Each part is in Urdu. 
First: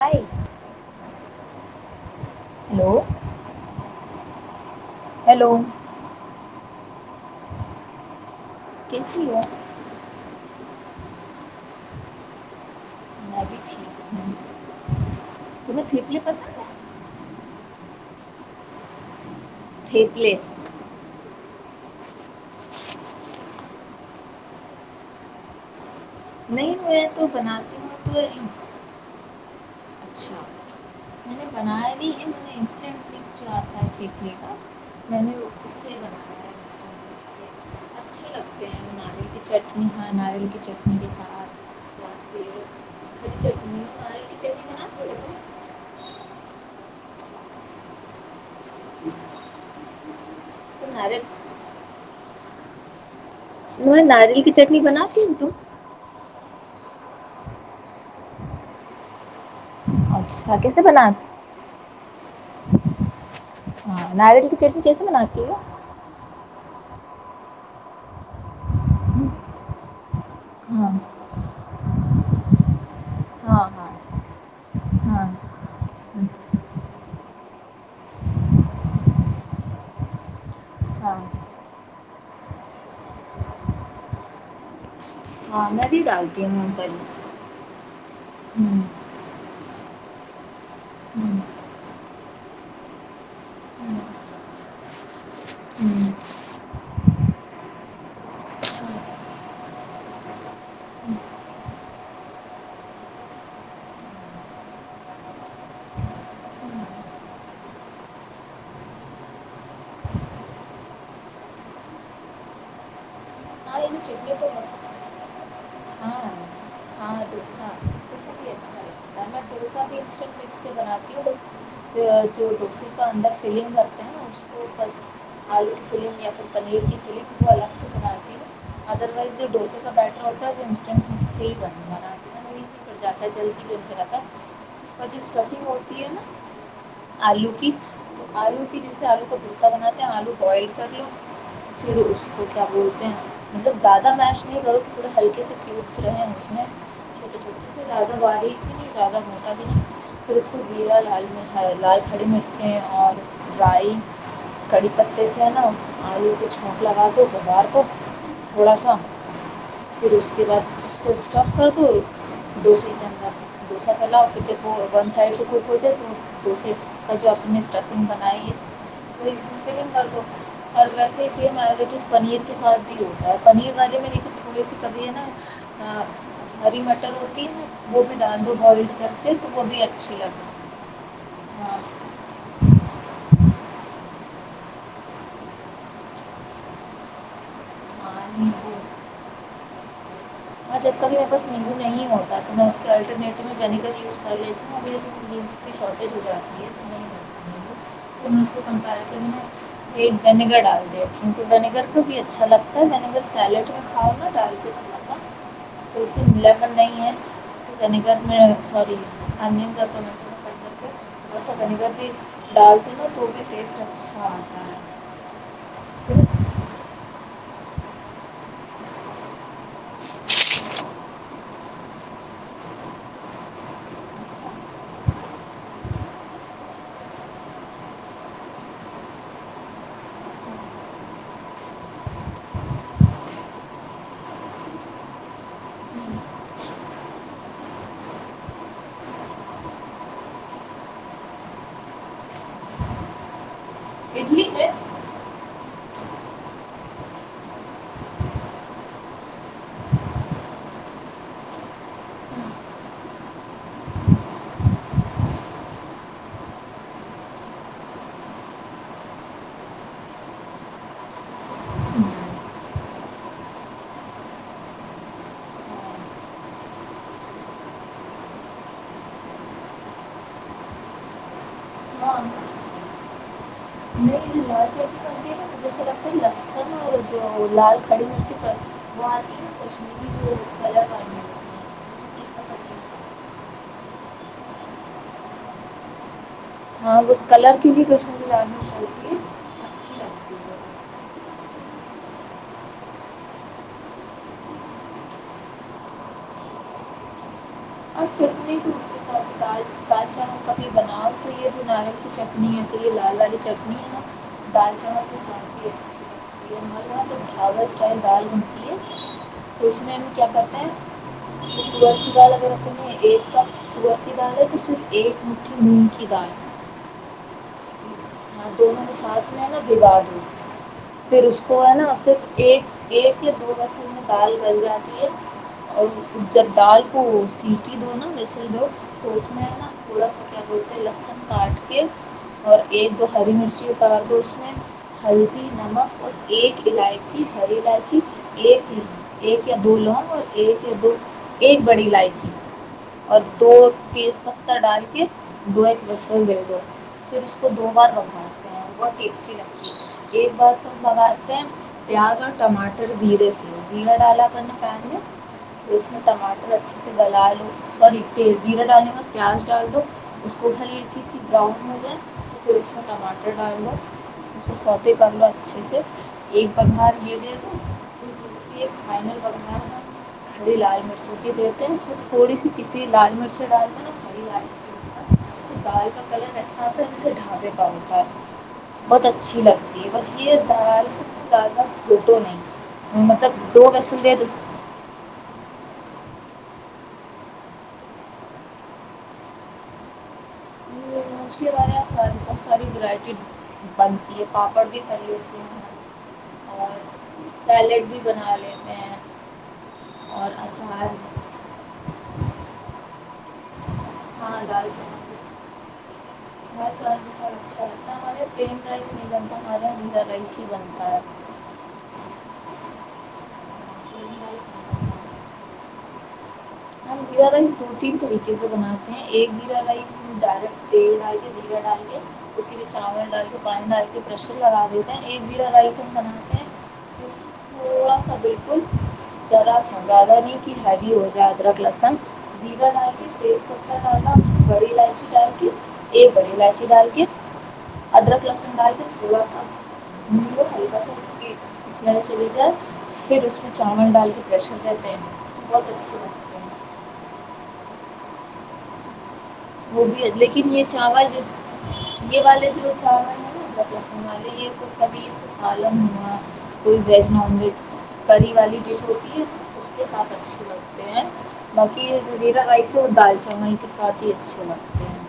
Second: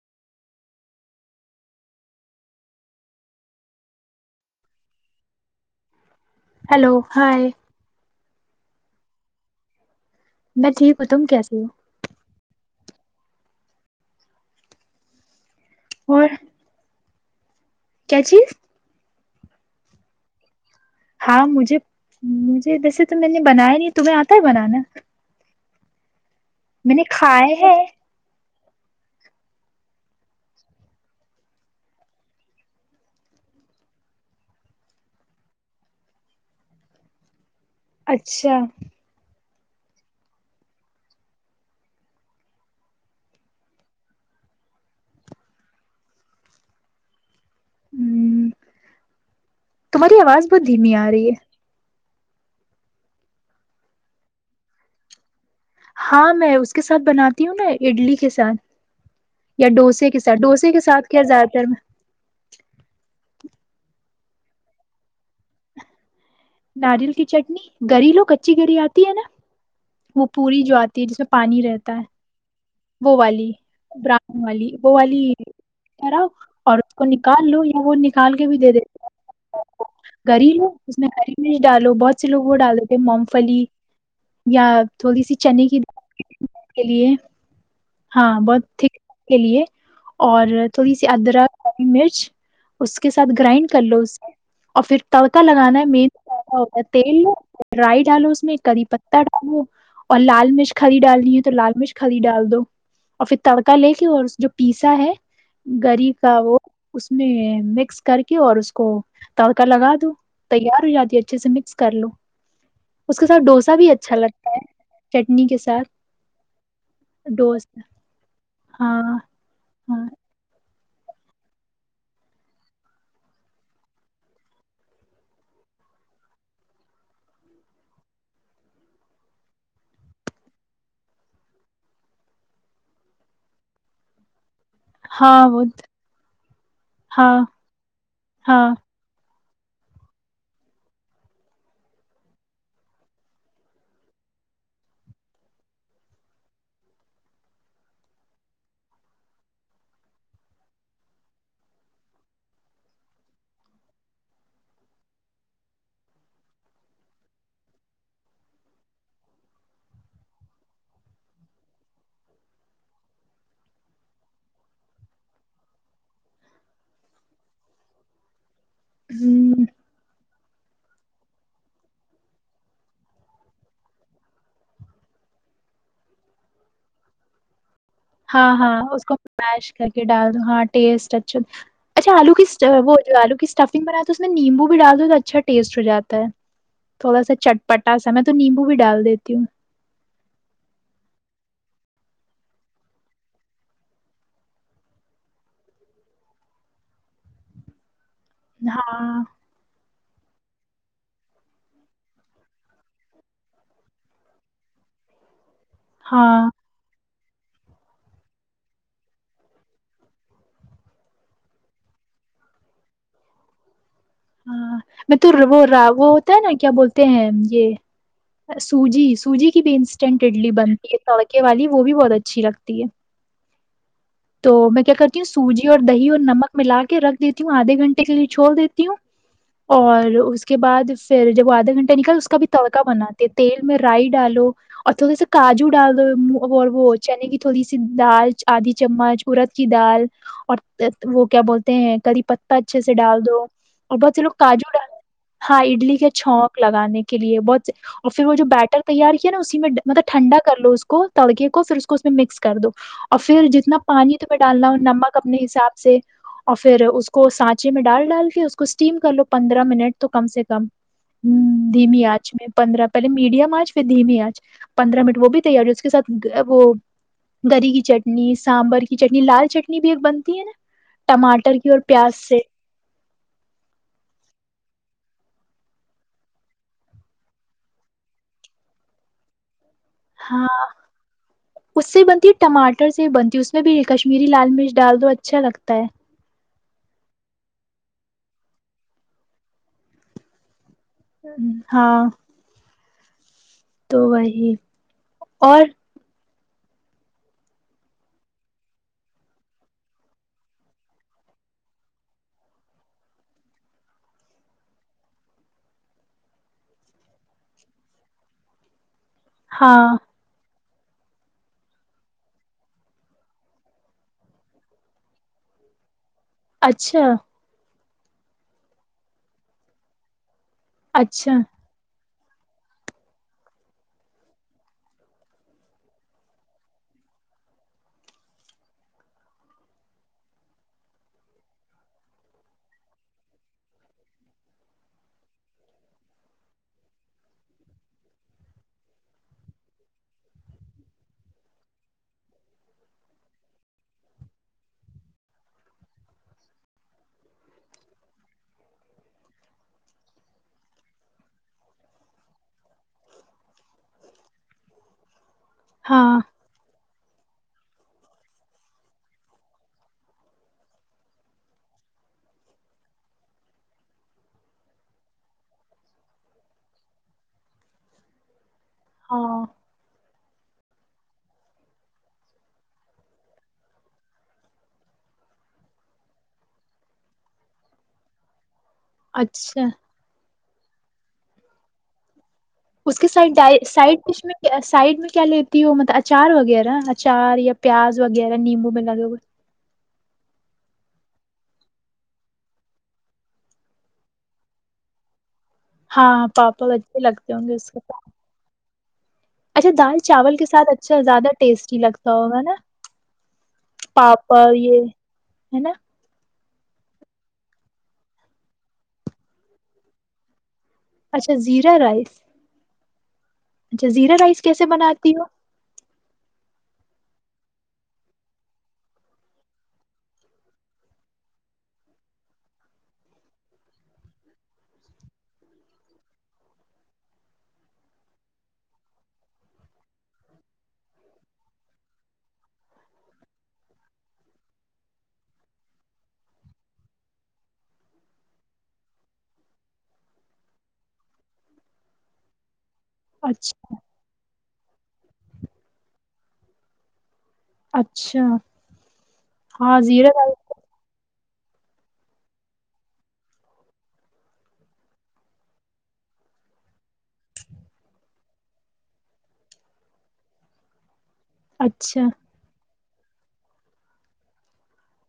bye hello hello hello hi کیس لی ہے میں ٹھیک ہوں تم کیسیے ہو وہ بھی ٹھیک ہوں ت میںیں تھھیپلی اور پس کیا چیز ہییک ل ہاں مجھے مجھے ویسے تو میں نے بنایا نہیں تمہیں آتا ہے بنانا نہیں نے میں تو کھائے ہے بناتی ہوں تو ہی اچھا میں نے بنایا بھی ہے میں نے انسٹنٹ پلیس جو آتا ہے دیکھنے کا میں نے اس سے بنایا ہے اچھے اچھا لگتے ہیںالی کی چٹنی ہاں ناریل کی چٹنی کے ساتھ اور پھر چٹنی ناریل کی ج ہوں تمہاری آواز بہت تم دھیمی آ ناریل رہی ہے میں ناریل کی چٹنی بناتتی ہوں ت ہاں میں اس کے ساتھ بناتی ہوں نا اڈلی کے ساتھ یا ڈوسے کے ساتھ اچھا ڈوسے کے کیسے ساتھ بناتی کیا زیادہ تر میں ہاں ناریل کی چٹنی کیسے بنی گا ناریل کی چٹنی گری لو کچی گری آتی ہے نا وہ پوری جو ہاں آتی ہے جس میں پانی رہتا ہے وہ والی ہاں ہاں براؤن والی وہ ہاں والی کراؤ اور اس کو نکال لو یا وہ نکال کے بھی دے د گری لو اس میں ہاں مرچ ڈالو بہت سے لوگ وہ ڈال دیتے تھے مونگ پھلی یا تھوڑی سی چنے ہاں کی میں بھی ڈالتی ہوں مونگ کے لیے پھلی ہاں بہت تھک کے لیے اور تھوڑی سی ہاں ادرک ک مرچ اس کے ساتھ گرائنڈ کر لو اسے اور پھر توتا لگانا ہے مین ہاں تیل لو ڈرائی ڈالو اس میں کری پتا ڈالو اور لال مرچ خدی ڈالنی ہے تو لال مرچ خدی ڈال دو اور پھر تڑکا لے کے اور جو پیسا ہے گری کا وہ اس میں مکس کر کے اور اس کو تڑکا لگا دو تیار ہو جاتی اچھے سے مکس کر لو اس کے ساتھ ڈوسا ہاں بھی یہ اچھا چٹنی لگتا ہے تو چٹنی کے ساتھ ہاں ہاں ڈوسا ڈوسا بھی اچھا ہاں لگتا ہے میں ڈوسا بھی ہاں انسٹنٹ مکس سے بناتی ہوں بس جو ڈوسے کا اندر فلنگ بتے ہیں نا اس کو بس آلو کی فلنگ یا پھر پنیر کی فلنگ وہ الگ سے بناتی ہے ادر وائز جو ڈوسے کا بیٹر ہوتا ہے وہ انسٹنٹ صی بناتی ن ایزی پ جاتا ہے جلدی بن کر جاتا ہے اور جس ہاں کاف وہ ہوتی ہے نا ہاں آلو کی تو آلو ہاں کی جیسے آ آو کو بتا بناتے ہیں آلو بوائل کر لو پھر اس کو کیا بولتے ہیں مطلب زیادہ میش نہیں کرو کہ تھوڑے ہلکے سے کیوبس رہیں اس میں چھوٹے چھوٹے سے زیادہ باریک بھی نہیں زیادہ مھوٹا بھی نہیں پھر اس کو زیرہ لال لیں لال کڑی مرچیں اور ڈرائی کڑی پتے سے ہے نا آلو کی چونک لگا دو بوار کو تھوڑا سا پھر اس کے بعد اس کو اسٹف کر دو ڈوسے کے اندر ڈوسا پلاؤ پھر جب وہ ون سائڈ سے گپ ہو جائے تو دوے کا جو اپ نے اسٹف رن بنائی ہے ہ وہد اور ویسے اسی ہمارے لی پنیر کے ساتھ بھی ہوتا ہے پنیر والے میںیر تھوڑے سی کبھی ہے نا ہری مٹر ہوتی ہے نا وہ بھی ڈال ہاں دو ہاں بوائلڈ اس کر کو کے تو وہ میش بھی کر کے اچھی ڈال دوں لگتی ہاں ٹیسٹ اچھا ہے اچھا آلو کی وہ آلو کی اسٹفنگ بناائے تو اس نے میں نمبو بھی ڈالو تو اچھا ٹیسٹ ہو جاتا ہے تھوڑا سا چ پٹاسا ہے میں تو ہاں نیمبو بھی ڈال دیتی ہوں ہاں جب کبھی میرے پاس نیمبو نہیں ہوتا تو میں اس کے الٹرنیٹو میں وینیگر یوز کر لیتی ہوں اور نیمبو کی شارٹیج ہو جاتی ہے تو نہیں ہو نبو پن سکم کرال چ ہاں میں ری وینیگر ڈال دیا کیونکہ ونییگر کو بھی اچھا لگتا ہے ونییگر سیلیڈ میں کھاؤ گا ڈال کے کما تو اسے ہاں ملاپ نہیں ہے ونییگر میں سوری انینب میٹر ک کر کے تھوڑا سا ونییگر بھی ڈالتے نا تو بھی ٹیسٹ اچھا آتا ہاں ہے میں تو وہا وہ ہوتا ہے نا کیا بولتے ہیں یہ سوجی سوجی بھی انسٹنٹ اڈلی بنتی ہے سڑکے والی وہ بھی بہت اچھی اچھی لگتی ہے تو میں کیا کرتی ہوں سوجی اور دہی اور نمک ملا کے رکھ دیتی ہوں آدھے گھنٹے کے لیے چھوول دیتی ہوں اور اس کے بعد پھر جب وہ آدھا گھنٹہ نکل اس کا بھی تڑکا بناتے تیل میں رائی ڈالو اور تھوڑے سا کاجو ڈالو اور وہ چنے کی تھوڑی سی دال آدھی چمچ ارد کی دال اور وہ کیا بولتے ہیں کری پتا اچھے سے ڈال دو اور بہت سے لوگ اڈلی میں کاجو ڈال ہاں اڈلی کے چونک لگانے کے لیے بہت سے اور پھر وہ جو بیٹر تیار کیا نا اسی میں مطلب ٹھنڈا کر لو اس کو تڑکے کو پھر اس کو اس میں مکس کر دو اور پھر انا پانی تو میں ڈالنا ہوں نمک اپنے حساب سے اور پھر اس کو سانچے میں ڈال ڈال کے اس کو اسٹیم کر لو پندرہ منٹ تو کم سے کم دھیمی آنچ میں پندرہ پہلے میڈیم آچ پھر دھیمی آنچ پندرہ منٹ وہ بھی تیار ہے اس کے ساتھ وہ گری کی چٹنی سانبر کی چٹنی لال چٹنی بھی ایک بنتی ہے نا ٹماٹر کی اور پیاز سے ہاں نہیں لج لال کھڑی مرچی کر وہ آ ہاں اس سے جسے بنتی ہے تیکھا کرتے ٹماٹر ہیں سے بنتی اس میں بھی کشمیری لال مرچ ڈال دو اچھا لگتا ہے ہاں ب کلر کے بھی کچھ مجھے جانا چاہیے ہاں تو وہی اور اور چٹنی تو اس کے ساتھ دال دال چاول کبھی بناؤ تو یہ جو ناریل کی چٹنی ہےس لیے لال لالی چٹنی ہے نا دال چاوول توسانتی ہے اچھی یہ ہم نا تو ڈھاا اسٹائل دال بنتی ہے تو ہاں اس میں کیا کرتا تو کڑا کی دال اگر اپ میں ایک کپ کڑا کی دال ہے تو صرف ایک مٹھی نونگ کی دال اچھا ہاں دونوں کے ساتھ میں نا بگا دوں پھر اچھا اس کو ہے نا صرف ایک ایک یا دو بصل میں دال گل جاتی ہے اور جب دال کو سیٹی دو نا مسل دو تو اس میں ہے نا تھوڑا سا کیا بولتے ہیں لہسن کاٹ اور ایک دو ہری مرچیتار دو اس میں ہلدی نمک اور ایک الائچی ہری الائچی ایک ایک یا دو لونگ اور ایک یا دو ایک بڑی الائچی اور دو تیز پتتا ڈال کے دو ایک رسل دے دو پھر اس کو دو بار وگاتے ہیں بہت ٹیسٹی لگتی ہے ایک بار تو ہم بگاتے ہیں پیاز اور ٹماٹر زیرے سے زیرہ ڈالا کرنا پیر میں اسس میں ہاں ٹماٹر اچھا جے گل لو سوری زیرہ ڈالنے ب پیاز ڈال دو اس کو ہلی سی براؤن ہو جائے تو پھر اس میں ٹماٹر ڈال دوو اس میں سوتے کر لو اچھے سے ایک بخار یہے دے دو پھرھر اس ایک فائنل ہاں بننا ہے تھوڑی لال مرچوں کی دیتے ہیں اس میں تھوڑی سی کسی لال مرچ ڈال د نا تھوڑی لال مچ دال کا کلر ایسا آتا ہے ان سے ڈھانابے کا ہوتا ہے بہت اچھی اچھا لگتی ہے بس یہ سال زیادہ بوٹو نہیں اس کے سائڈ مطلب دو سائ ویسل دے دو سائڈ میں کیا لیتی ہو ملبچ اچار وغیرہ اچار یا پیاز وغیرہ نیمبو میں لگو گے اس کے بارے میں آ بہت ساری ورائٹی بنتی ہے پاپڑ بھی خے ہاں پاپ اچھے لگتے ہوں گے اس کے سیلیڈ بھی ساتھ بنا لیتے ہیں اچھا دال اور چاول کے ساتھ اچار اچھا زیادہ ٹیسٹی لگتا ہوگا نا پاپ یہ نا ب سب اچھا لگتا ہمارے پل رائس نہیں بنتا ہمارا ہا رائس ہی بنتا ہے اچھا زیرا رائس اچھا پلین زیرا رائس کیسے نہیں بناتی بنتا ہوں ہم زیرہ رائس دو تین طریقے سے بناتے ہیں ایک زیرہ رائس ہم ڈائریکٹ تیل ڈال کے زیرہ ڈال کے اسی میں چاول ڈال کے پانی ڈال کے پریشر لگا دیتے ہیں ایک زیرہ رائس ہم بناتے ہیں تھوڑا سا بالکل ذرا سا زیادہ نہیں کہ ہیوی ہو جاتا ادرک لہسن زیرا ڈال کے تیز پا ڈالا بڑی الائچی ڈال کے ایک بڑی الائچی ڈال کے ادرک لہسن ڈال کے تھوڑا سا م ہلکا سا اس اسل چلی جائے پھر اس میں اچھا چاول ڈال کے پریشر ہیںس اچھا ہاں وہ بھی زیرا ہے رائس لیکن یہ چاول جو یہ والے جو چاول ہیں نا والے یہ کبھی س سالن ہوا کوئی ویج نان ویج کری والی ڈش ہوتی ہے اس کے ساتھ اچھے لگتے ہیں باقی اچھا یہزیرا رس اور دال چان کے ساتھ ہی اچھے چلتے ہیں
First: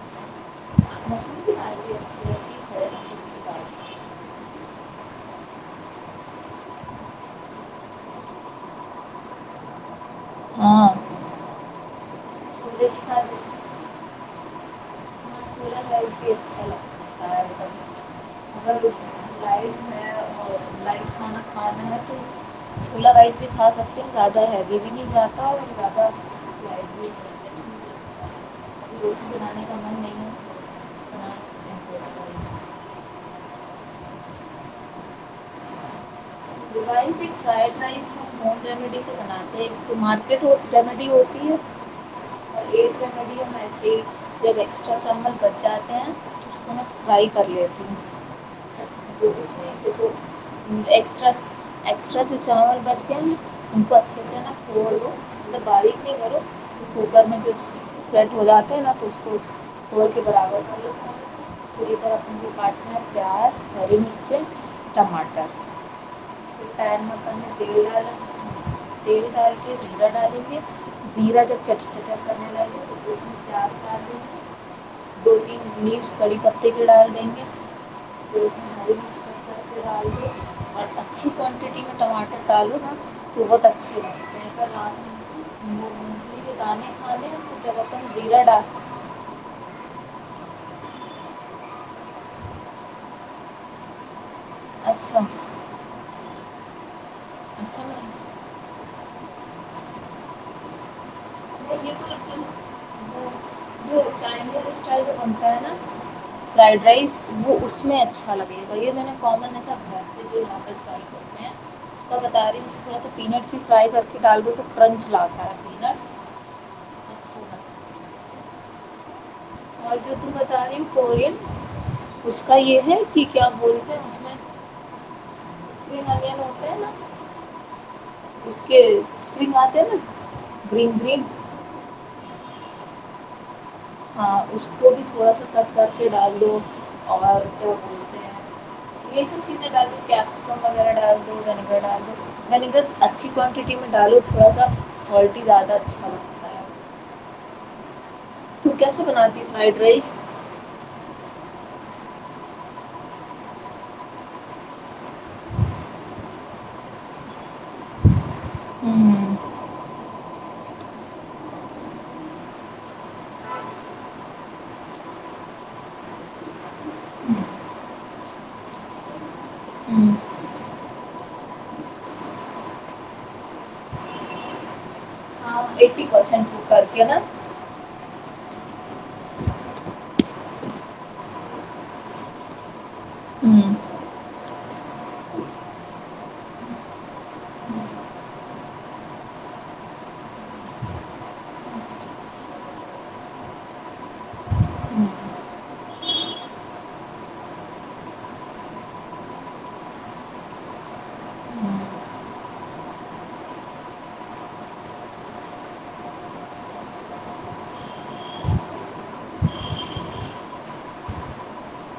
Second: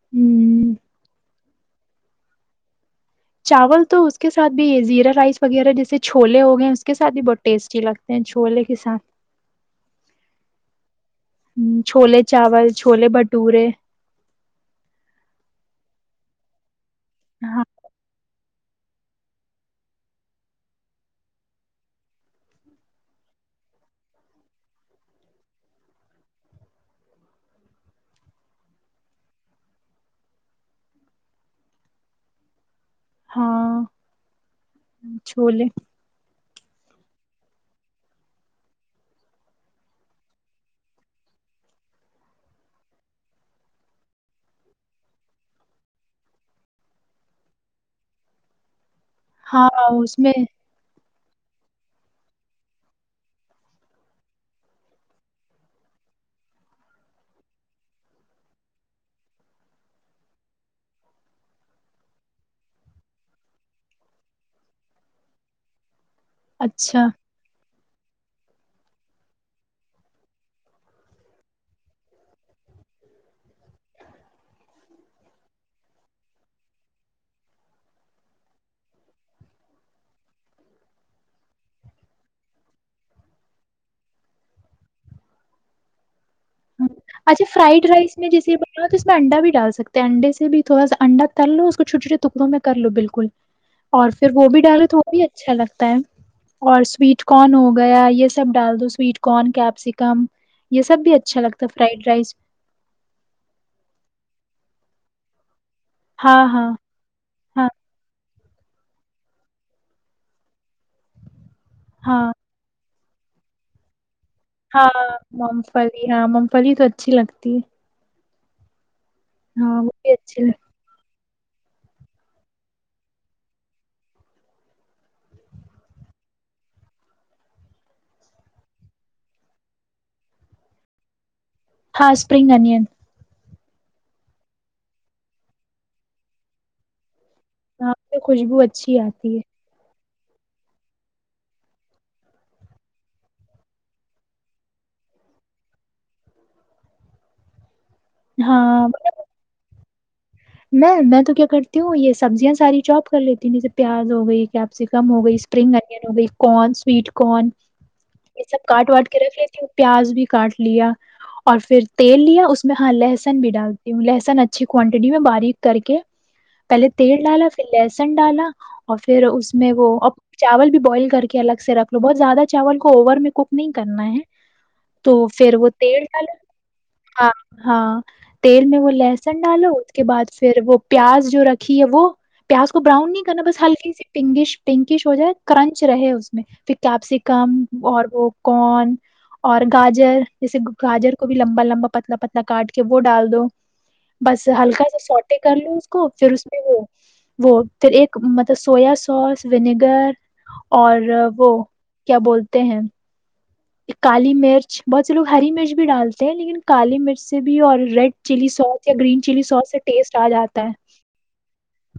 ہوں مسور بھی اچھھی بھی ہے کی چاول دال تو اس کے ساتھ بھی یہ زیرا رائس وغیرہ جیسے چھولے ہو گئے ہیں اس کے ساتھ بھی بہت ٹیسٹی لگتے ہیں چھولے کے ساتھ ہاں ہوں، چھولے چاول کے چھولے ساتھ بھٹورے ہاں چھولا بھی اھ ہاں اگر لٹ میں لائٹ کھانا کھانا ہے تو چھولا رائس بھی کھا سکتے ہیں زیادہ ہیوی بھی نہیں جاتا اور زیادہ ل بھی روٹی بنانے کا من نہیں ہے ہاں ج ہاں چھوولے ر ایک ف ر ریڈی سے بناتے ہیں تو مارکی ریڈی ہوتی ہے اور ایک ریڈی ایسے جب ایکسٹرا چاول ب جاتے ہیں تو اس میں فرائی کر لیتی ہوں ہاں اس میں سٹرا ایکسٹرا جو چاول بچ گئے ہیں نا ان کو اچھے سے نا پھوڑ دو مطلب باریک نہیں کرو کوکر میں جو سیٹ ہو جاتا ہے نا تو اس کو پھوڑ کے برابر کر لو کو پوری طر اپ ان کو کاٹنا ہے پیاز ہری مرچیں ٹماٹر اچھا ٹم اپ میں چ تیل ڈال کے زیرا ڈالیں گے زیرا جب چٹ چٹر کرنے لالیں دو تین پیاز ڈال دیں گے دو تین نیز کڑی پتے کی ڈال دیں گے ج بھی مس کر پ آ گ اور اچھی کوانٹٹی میں ٹماٹر ڈالو نا تو بہت اچھی ہوگی ہے کا لال مونگ پھلی کے دانے کھانے ہیں اچھا تو جب فرائڈ اپن رائس میں زیرہ جیسے ڈال بنا ہو تو اس میں انڈا بھی ڈال سکتے ہیں انڈے سے بھی تو بس انڈا تر لو اس کو چھوٹے چھوے ٹکڑوں میں کر لو بالکل اور پھر وہ بھی ڈالو تو وہ بھی اچھا لگتا ہے اور سویٹ کن ہو اچھا گیا نہیں یہ سب ڈال دو سویٹ کن کیپسیکم یہ سب بھی اچھا لگتا ہے خ فرائڈ رائس جو چ چ بنتا ہے نا ہاں ہاں فرائڈ رائس وہ ہاں اس میں اچھا لگتا میں نے کامن ایسا یہاں پر س کرتے ہیں اس کو ہاں بتا رہی تھوڑا سا پینٹس کی فرائی کر کے ڈال دو تو ہاں کرنچ لاتا ہے مونفلی پینٹ ہاں م پھی تو اچھی لگتی ہے ہاں وہ اور بھی جو تم اچھی بتا لگتی، رہیم کورین اس کا یہ ہے کہ کیا بولتے ہیں اس میںپ ہوتے ہے نا اس کے اسپن آتے ہیں نا گن گ ہاں اسپرنگ انن ہاں اس کو بھی تھوڑا سا کٹ کر کے ڈال دو اور وہ ہاں اس بولتے سے خوشبو اچھی ہیں یہ آتی سب ہے چیزیں ڈالی کیپسیکم وغیرہ ڈال دو وینیگر ڈال دو وینیگر اچھی کوانٹٹی میں ڈالو تھوڑا سا سالٹ ہی زیادہ اچھا ہوگتا ہے تو ہاں کیسا بناتی فرائڈ رائس میں میں تو کیا کرتی ہوں یہ سبزیاں ساری چاپ کر لیتی ہوں جیسے پیاز ہو گئی کیپسیکم ہو گئی اسپرنگ انین ہو گئی کن سویٹ کن یہ سب کاٹ واٹ کے ہوں رکھ لیتی ہوں پیاز بھی کاٹ لیا اور پھر تیل لیا اس میں ہاں لہسن بھی ڈالتی ہوں لہسن اچھی کوانٹٹی میں بال کر کے پہلے تیل ڈالا پھر لہسن ڈالا اور پھر اس میں وہ ہوں چاول بھی بوائل کر کے الگ سے رکھ لو بہت زیادہ چاول کو اوون میں کوک نہیں کرنا ہے تو پھر وہ تیل ڈالا کرتی ہے نا ہاں ہاں تیل میں وہ لہسن ڈالو اس کے بعد پھر وہ پیاز جو رکھی ہے وہ پیاز کو براؤن نہیں کرنا بس ہوں ہلکی سی پنگش پنکش ہو جائے کرنچ رہے اس میں پھر کیپسیکم اور وہ کن اور گاجر جیسے گاجر کو بھی لمبا لمبا پتلا پتلا کاٹ کے وہ ڈال دو بس ہلکا سا سٹ کر لو اس کو پھر اس میں وہ وہ پھر ایک مطلب سویا سوس ونیگر اور وہ کیا بولتے ہیں کالی مرچ بہت سے لوگ ہری مرچ بھی ڈالتے ہیں لیکن کالی مرچ سے بھی اور ریڈ چلی سوس یا گرین چلی سوس سے ٹیسٹ آ جاتا ہے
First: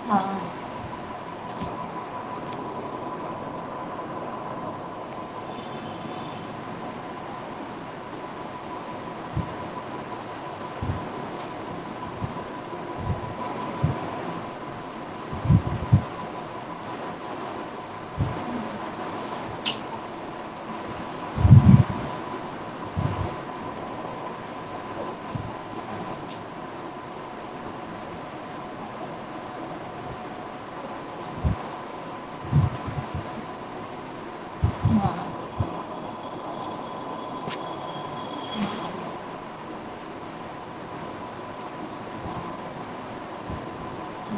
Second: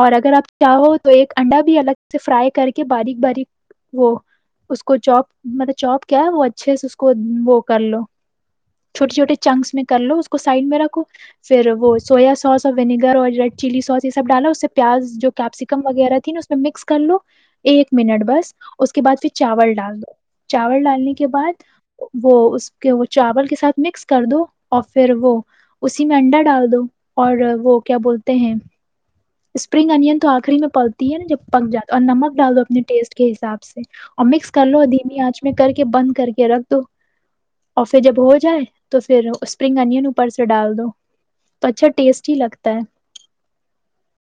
اور ہاں اگر آپ چاہو تو ایک انڈا بھی الگ سے فرائی کر کے باریک باریک وہ اس کو چوپ مطلب چوپ کیا وہ اچھے سے اس کو وہ کر لو چھوٹے چھوٹے چنکس میں کر لو اس کو سائڈ میں رکھو پھر وہ سویا سوس اور ونییگر اور ریڈ چلی سوس یہ سب ڈالو اس سے پیاز جو کیپسیکم وغیرہ تھی نا اس میں مکس کر لو ایک منٹ بس اس کے بعد پھر چاول ڈال دو چاول ڈال نے کے بعد وہ اس کے وہ چاول کے ساتھ مکس کر دو اور پھر وہ اسی میں انڈا ڈال دو اور وہ کیا بولتے ہیں اسپرنگ انین تو آخری میں پلتی ہے نا جب پک جاتا اور نمک ڈال دو اپنے ٹیسٹ کے حساب سے اور مکس کر لو دھیمی ہاں آنچ میں کر کے بند کر کے رکھ دو اور پھر جب ہو جائے تو پھر اسپرنگ انین اوپر سے ڈال دو تو اچھا ٹیسٹ ہی لگتا ہے